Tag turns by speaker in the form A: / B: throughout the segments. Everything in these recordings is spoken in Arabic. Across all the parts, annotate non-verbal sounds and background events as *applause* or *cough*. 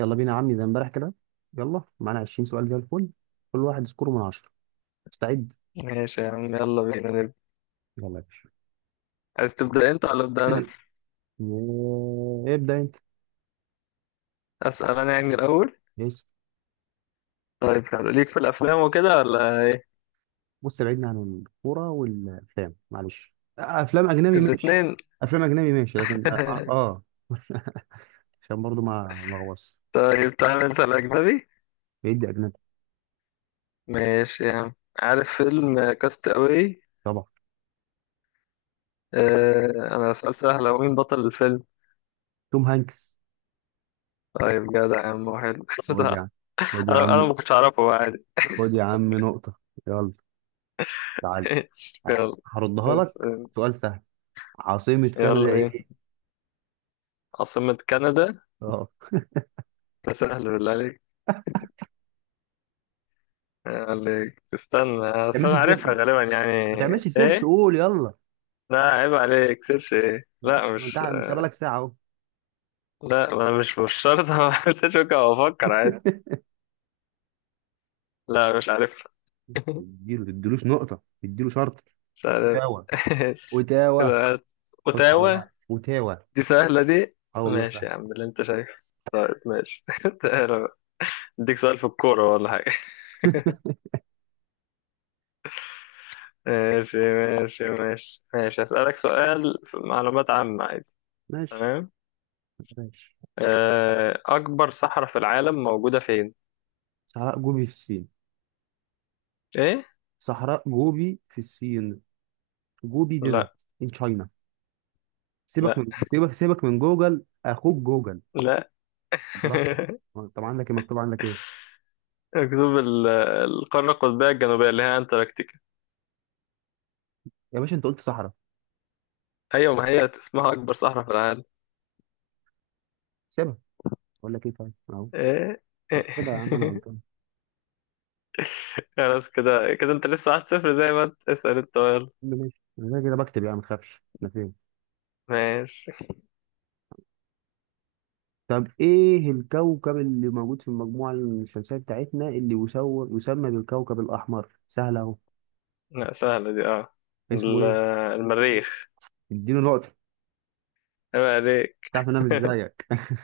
A: يلا بينا يا عمي زي امبارح كده. يلا معانا 20 سؤال زي الفل. كل واحد سكوره من 10. مستعد؟
B: ماشي يا عم، يلا بينا نبدأ.
A: يلا يا باشا.
B: عايز تبدأ انت ولا أبدأ أنا؟
A: ابدا انت.
B: أسأل أنا يعني الأول؟
A: بص
B: طيب حلو، ليك في الأفلام وكده ولا إيه؟
A: بص بعدنا عن الكوره والافلام معلش. افلام اجنبي ماشي.
B: الاتنين.
A: افلام اجنبي ماشي، لكن اه
B: *laughs*
A: *laughs* عشان برضو ما اغوص
B: طيب تعالى نسأل أجنبي.
A: بعيد اجنبي.
B: ماشي يا عم. عارف فيلم كاست أواي؟
A: طبعا.
B: آه، أنا سؤال سهل، هو مين بطل الفيلم؟
A: توم هانكس.
B: طيب جدع يا عم، حلو. *laughs*
A: خد يا عم،
B: صح.
A: خد يا
B: أنا
A: عم،
B: ما كنتش أعرفه، هو عادي.
A: خد يا عم نقطه. يلا. معلش.
B: *laughs* يلا
A: هردها لك.
B: اسأل.
A: سؤال سهل، عاصمة كندا
B: يلا بينا.
A: ايه؟
B: عاصمة كندا.
A: اه،
B: ده سهل بالله عليك. يلا عليك. استنى،
A: يا
B: أصل أنا
A: ماشي سر،
B: عارفها غالبا يعني.
A: ما تعملش سيرش،
B: إيه؟
A: قول يلا.
B: لا عيب عليك، سيرش ايه؟
A: ما انت،
B: لا
A: ما انت
B: مش.
A: انت بقالك ساعه اهو.
B: لا، ما أنا مش شرط. *laughs* اعمل سيرش، ممكن افكر عادي. لا مش عارف. *laughs*
A: اديله، تديلوش نقطة، اديله شرط.
B: مش عارف.
A: تاوه،
B: *laughs*
A: وتاوه،
B: كده هات.
A: خش على
B: اوتاوا.
A: بعض، وتاوه.
B: دي سهلة دي.
A: اه والله سهل.
B: ماشي يا عم اللي انت شايفه. طيب ماشي. *laughs* تعالى بقى، اديك سؤال في الكورة ولا حاجة.
A: *laughs*
B: *laughs* ماشي، هسألك سؤال في معلومات عامة عادي.
A: ماشي
B: تمام.
A: ماشي.
B: أكبر صحراء في العالم موجودة فين؟
A: صحراء جوبي في الصين.
B: إيه؟
A: صحراء جوبي في الصين. جوبي
B: لا.
A: ديزرت ان تشاينا. سيبك
B: لا.
A: من، سيبك من جوجل، اخوك جوجل.
B: لا.
A: براحتك.
B: *laughs*
A: هو طب عندك ايه مكتوب عندك ايه؟
B: القطب القارة القطبية الجنوبية اللي هي أنتاركتيكا.
A: يا باشا انت قلت صحراء.
B: أيوة، ما هي اسمها أكبر صحراء في العالم.
A: سيبها، اقول لك ايه طيب اهو.
B: إيه. إيه.
A: احسبها يا عم انا
B: *laughs*
A: غلطان.
B: خلاص، كده كده أنت لسه واحد صفر. زي ما أنت اسأل أنت، يلا.
A: يا عم ماشي، انا كده كده بكتب يعني ما تخافش انا فين.
B: ماشي.
A: طب ايه الكوكب اللي موجود في المجموعة الشمسية بتاعتنا اللي يسمى بالكوكب الأحمر؟ سهل أهو.
B: لا سهلة دي، أه.
A: اسمه
B: ال-
A: ايه؟
B: المريخ.
A: اديله نقطة.
B: عيب عليك.
A: مش تعرف إن أنا مش
B: *laughs*
A: زيك. *laughs*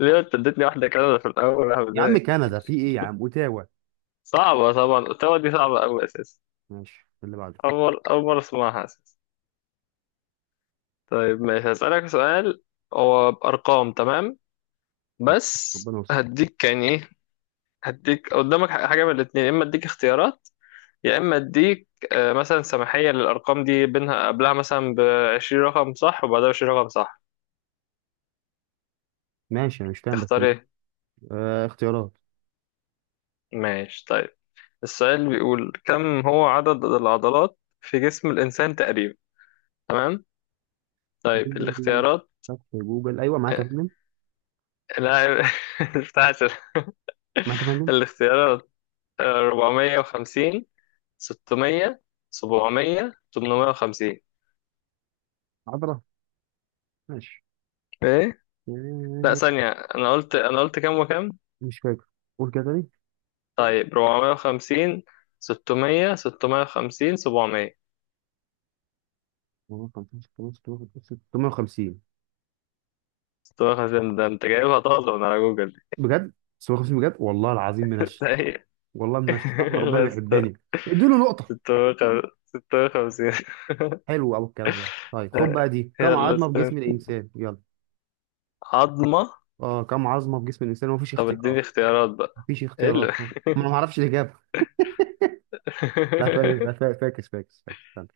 B: ليه أنت اديتني واحدة كده في الأول يا
A: يا عم
B: بداية؟
A: كندا في ايه؟ يا عم اوتاوا.
B: صعبة طبعا، التوا دي صعبة أوي أساسا.
A: ماشي اللي بعده.
B: أول مرة أسمعها أساسا. طيب ماشي، هسألك سؤال. هو بأرقام، تمام. بس
A: ربنا يستر.
B: هديك يعني إيه. هديك قدامك حاجة من الاتنين، يا إما أديك اختيارات، يا إما أديك، مثلا سماحية للأرقام دي، بينها قبلها مثلا بعشرين رقم صح وبعدها بعشرين رقم صح.
A: ماشي انا مش فاهم بس.
B: تختار إيه؟
A: آه اختيارات.
B: ماشي طيب. السؤال بيقول كم هو عدد العضلات في جسم الإنسان تقريبا؟ تمام؟ طيب الاختيارات.
A: فتح جوجل ايوه معاك يا
B: آه،
A: فندم.
B: لا. *laughs* بتاعت
A: معاك يا فندم.
B: الاختيارات. 450، 600، 700، 850.
A: عبره. ماشي.
B: إيه؟ لا
A: آه،
B: ثانية، أنا قلت كام وكام؟
A: مش فاكر، قول كده تاني.
B: طيب 450، 600، 650، 700.
A: 15 15 16 650.
B: 650 ده انت جايبها طازة من على جوجل دي.
A: بجد 650 بجد، والله العظيم
B: *laughs*
A: منش.
B: طيب.
A: والله من الشيطان، ربنا
B: لا
A: بيحبني. اديله نقطة.
B: 650، 650.
A: حلو أوي الكلام ده. طيب خد
B: *laughs*
A: بقى دي، كم
B: يلا
A: عظمة في
B: استنى،
A: جسم الإنسان؟ يلا.
B: عظمة.
A: اه، كم عظمة في جسم الإنسان؟ مفيش
B: طب اديني
A: اختيارات.
B: اختيارات بقى.
A: مفيش
B: ايه اللي؟ *laughs*
A: اختيارات، ما أنا معرفش الإجابة. لا فاكس، لا فا- فاكس فاكس فاكس استنى.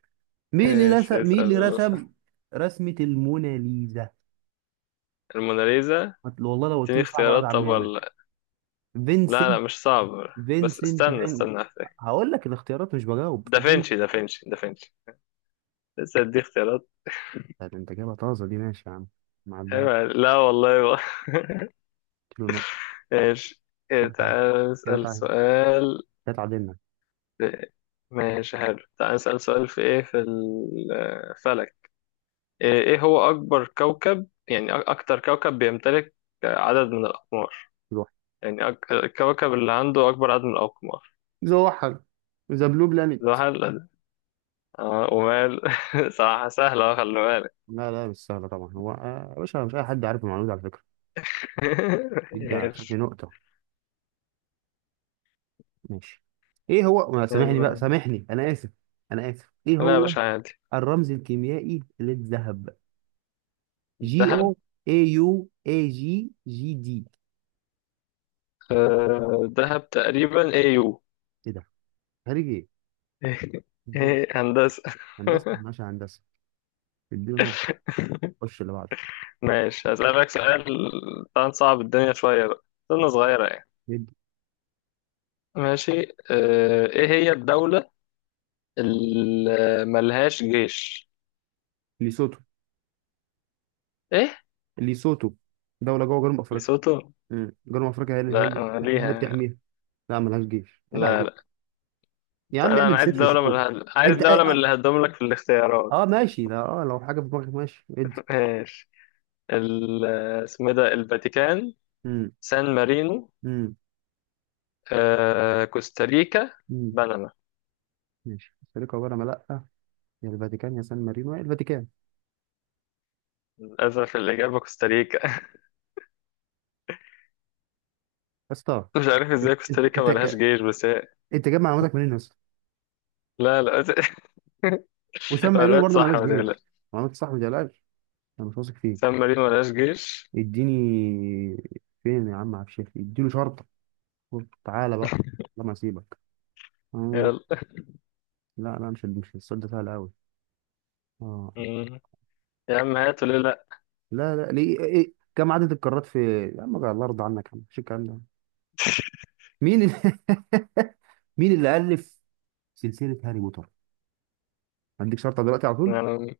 A: مين اللي
B: ايش
A: رسم، مين
B: اسأل
A: اللي
B: يلا.
A: رسم
B: صح.
A: رسمة الموناليزا؟
B: الموناليزا.
A: والله لو قلت
B: اديني
A: لي صعب رد
B: اختيارات
A: عن
B: طب
A: منك.
B: ولا. لا لا
A: فينسنت،
B: مش صعب. بس
A: فينسنت
B: استنى
A: فين.
B: استنى احتاج.
A: هقول لك الاختيارات، مش بجاوب.
B: دافنشي دافنشي. لسه ادي اختيارات.
A: طب انت جايبها طازة دي، ماشي يا عم. معدها.
B: ايوه لا والله بقى. *laughs*
A: اديله نقطة.
B: ماشي. إيه،
A: كده تعادل،
B: تعال
A: كده
B: نسأل
A: تعادل،
B: سؤال.
A: كده تعادلنا.
B: في- ماشي حلو، تعال نسأل سؤال في ايه، في الفلك. ايه، إيه هو اكبر كوكب؟ يعني اكتر كوكب بيمتلك عدد من الاقمار. يعني أك... الكوكب اللي عنده اكبر عدد من الاقمار.
A: زوحل. ذا بلو بلانيت.
B: زحل ده. اه ومال. *laughs* صراحة سهلة أهو، خلي بالك.
A: لا لا، مش سهلة طبعا. هو يا باشا مش أي حد عارف المعلومة دي على فكرة.
B: *laughs*
A: دي ده بشكل
B: ماشي.
A: نقطة. ماشي. إيه هو، ما سامحني بقى،
B: يلا.
A: سامحني أنا آسف. أنا آسف إيه
B: لا
A: هو.
B: مش عادي.
A: الرمز الكيميائي للذهب. جي
B: الذهب.
A: أو. اي يو، اي جي، جي دي.
B: الذهب تقريبا ايه يو.
A: إيه ده؟ خارج إيه؟
B: *laughs*
A: إديله-
B: ايه هندسة.
A: هندسة،
B: *laughs*
A: ماشي هندسة. إديله نقطة. خش اللي بعده.
B: ماشي، هسألك سؤال. طبعا صعب الدنيا شوية بقى، سنة صغيرة يعني.
A: ندي.
B: ماشي. اه، ايه هي الدولة اللي ملهاش جيش؟
A: ليسوتو.
B: ايه؟
A: ليسوتو، دولة جوه جنوب أفريقيا.
B: ليسوتو؟
A: مم. جنوب أفريقيا هي اللي هي
B: لا
A: اللي
B: ما
A: هي اللي
B: ليها.
A: بتحميها. لا ملهاش جيش
B: لا.
A: عيب.
B: لا.
A: يا
B: طيب
A: عم
B: انا
A: اعمل
B: عايز
A: سيرش
B: دولة من
A: شوف.
B: الهد... عايز
A: انت
B: دولة من
A: اه،
B: اللي هدوم لك في الاختيارات.
A: آه ماشي، لا اه لو حاجه في دماغك ماشي ادي.
B: *laughs* ماشي. ال... اسمه إيه ده، الفاتيكان.
A: امم.
B: سان مارينو.
A: امم.
B: آه... كوستاريكا.
A: امم.
B: بنما.
A: ماشي السليقه عباره عن لا. يا الفاتيكان، يا سان مارينو، يا الفاتيكان، يا
B: للأسف الإجابة كوستاريكا. *laughs*
A: اسطى.
B: مش عارف
A: انت
B: ازاي كوستاريكا
A: انت
B: ملهاش
A: انت،
B: جيش، بس هي.
A: أنت جايب معلوماتك منين يا اسطى؟
B: لا. لا.
A: وسان
B: *laughs*
A: مارينو
B: قررت
A: برضه
B: صح
A: مالهاش
B: ما
A: جيش.
B: تقلقش.
A: معلومات صح ما تقلقش. انا مش واثق
B: سان
A: فيك.
B: مارينو ملهاش جيش.
A: اديني. فين يا عم عبد الشافي، اديله شرطه. قلت تعالى بقى لما اسيبك. آه.
B: يلا.
A: لا لا، مش السؤال ده سهل قوي. اه.
B: مم. يا عم هاتوا ليه لأ.
A: لا لا ليه إيه؟ إيه، كم عدد القارات في؟ يا عم الله يرضى عنك يا عم، مش الكلام ده. مين اللي *laughs* مين اللي ألف سلسلة هاري بوتر؟ هديك شرطة دلوقتي على طول.
B: يعني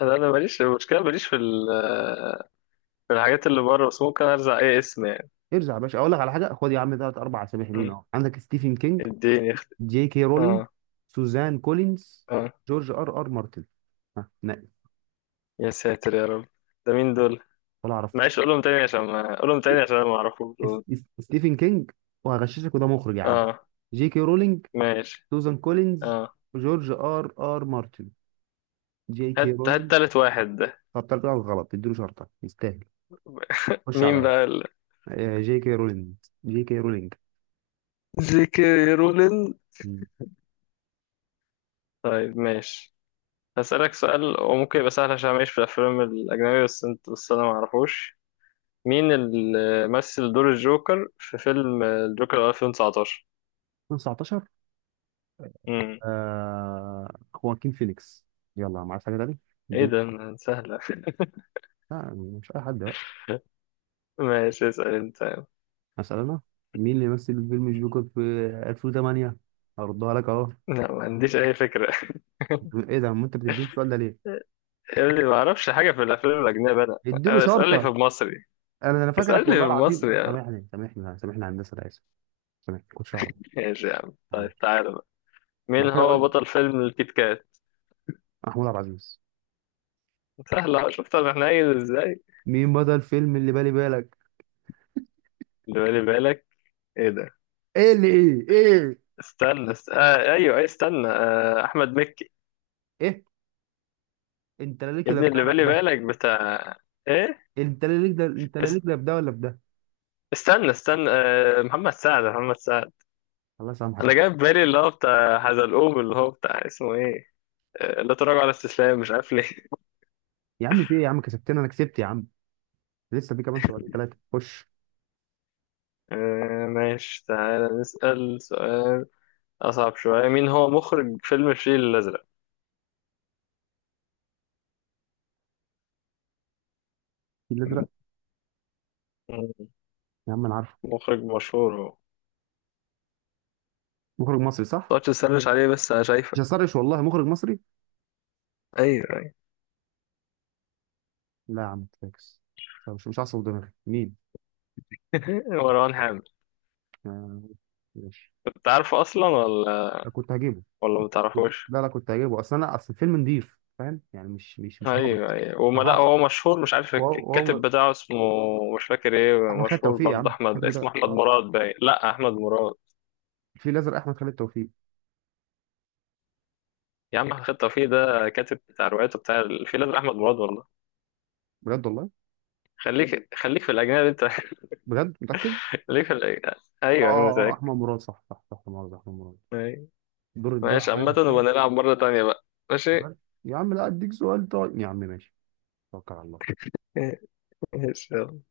B: أنا ماليش، المشكلة ماليش في في الحاجات اللي بره، بس ممكن أرزع أي اسم يعني.
A: ارجع يا باشا أقول لك على حاجة. خد يا عم تلات أربع أسامي حلوين
B: مم.
A: أهو، عندك ستيفن كينج،
B: اديني اخت...
A: جي كي رولينج،
B: آه.
A: سوزان كولينز،
B: آه.
A: جورج آر آر مارتن. ها نقي.
B: يا ساتر يا رب، ده مين دول؟
A: ولا أعرف.
B: معلش قولهم تاني، عشان ما قولهم تاني عشان أنا معرفوش دول.
A: ستيفن كينج، وهغششك وده مخرج يا عم.
B: آه.
A: جي كي رولينج،
B: ماشي.
A: سوزان كولينز،
B: آه.
A: جورج آر آر مارتن. جي كي
B: هات هات
A: رولينز.
B: تالت واحد ده.
A: طب طلع غلط اديله شرطة يستاهل. خش
B: مين
A: عليا.
B: بقى ال...؟
A: آه، جي كي رولينج، جي كي رولينج.
B: جيكي رولينج. طيب ماشي، هسألك سؤال وممكن يبقى سهل، عشان ماليش في الأفلام الأجنبية بس أنت، بس أنا معرفوش. مين اللي مثل دور الجوكر في فيلم الجوكر 2019؟
A: 2019.
B: امم.
A: آه. خواكين فينيكس. يلا، ما عرفت حاجه تاني.
B: ايه
A: دي-
B: ده ما سهلة.
A: لا مش اي حد بقى.
B: *laughs* ماشي اسأل انت.
A: مثلا انا، مين اللي مثل فيلم جوكر في 2008؟ هردها لك اهو.
B: لا ما عنديش اي فكرة. *laughs*
A: ايه ده، ما انت بتديني السؤال ده ليه؟
B: يا ابني ما اعرفش حاجة في الافلام الاجنبية انا.
A: اديله
B: أنا اسألني
A: شرطه.
B: في المصري.
A: انا
B: اسألني
A: فاكرك
B: في
A: والله العظيم،
B: المصري يا عم.
A: سامحني سامحني سامحني هندسه انا اسف. سامحني كنتش اعرف.
B: ماشي يا عم. طيب
A: معلش.
B: تعالى بقى،
A: بعد
B: مين
A: كده
B: هو
A: اقول.
B: بطل فيلم الكيت كات؟
A: محمود عبد العزيز.
B: سهلة، شفت انا حنين ازاي.
A: مين بدا الفيلم اللي بالي بالك؟
B: اللي بالي بالك. ايه ده؟
A: ايه اللي ايه ايه؟
B: استنى آه ايوه، أيوة، استنى، آه احمد مكي.
A: ايه، انت لا ليك
B: يا
A: لا
B: ابني
A: في ده
B: اللي
A: ولا في
B: بالي
A: ده.
B: بالك بتاع ايه؟
A: انت لا ليك ده، انت لا ليك لا في ده ولا في ده.
B: استنى آه، محمد سعد.
A: الله يسامحك.
B: انا جاي في بالي اللي هو بتاع حزلقوم، اللي هو بتاع اسمه ايه، آه، لا تراجع ولا استسلام، مش عارف ليه. *laughs*
A: يا عم في ايه يا عم، كسبتنا، انا كسبت يا عم. لسه في كمان سؤال ثلاثه خش.
B: آه، ماشي تعالى نسأل سؤال اصعب شوية. مين هو مخرج فيلم الفيل الازرق؟
A: الفيل الازرق.
B: مم،
A: يا عم انا عارفه.
B: مخرج مشهور هو.
A: مخرج مصري صح.
B: متقعدش تسرش عليه بس انا
A: مش
B: شايفك.
A: هسرش والله. مخرج مصري.
B: ايوه ايوه.
A: لا يا عم فاكس. طب مش، مش هعصب دماغي، مين؟
B: *laughs* مروان حامد.
A: آه، ماشي.
B: كنت عارفه اصلا ولا
A: أنا كنت هجيبه.
B: ولا
A: كنت
B: متعرفوش؟
A: لا لا، كنت هجيبه، اصل انا اصل الفيلم نضيف فاهم يعني، مش مش
B: ايوه
A: هابط.
B: ايوه، وما لا
A: اها.
B: هو مشهور. مش عارف
A: وهو
B: الكاتب
A: وهو-
B: بتاعه اسمه مش فاكر ايه.
A: احمد خالد
B: مشهور
A: توفيق يا
B: برضه
A: عم
B: احمد،
A: الكاتب
B: اسمه
A: ده
B: احمد
A: اه.
B: مراد باين، لا احمد مراد.
A: الفيل الازرق احمد خالد توفيق.
B: يا عم احمد توفيق ده كاتب، بتاع روايته بتاع الفيل الازرق احمد مراد والله، ايوه.
A: بجد والله.
B: خليك في الاجنبي انت. *laughs*
A: بجد متاكد.
B: خليك في الأجنبي.
A: اه
B: ايوه انا
A: اه آه،
B: متأكد.
A: احمد مراد صح صح صح. مراد، احمد مراد.
B: أيوة.
A: دور الدور
B: ماشي،
A: عليا
B: عامة
A: يا
B: نبقى
A: اخويا.
B: نلعب مرة تانية بقى. ماشي.
A: بس يا عم، لا اديك سؤال طيب يا عم ماشي. توكل على الله.
B: *laughs* ماشي يلا.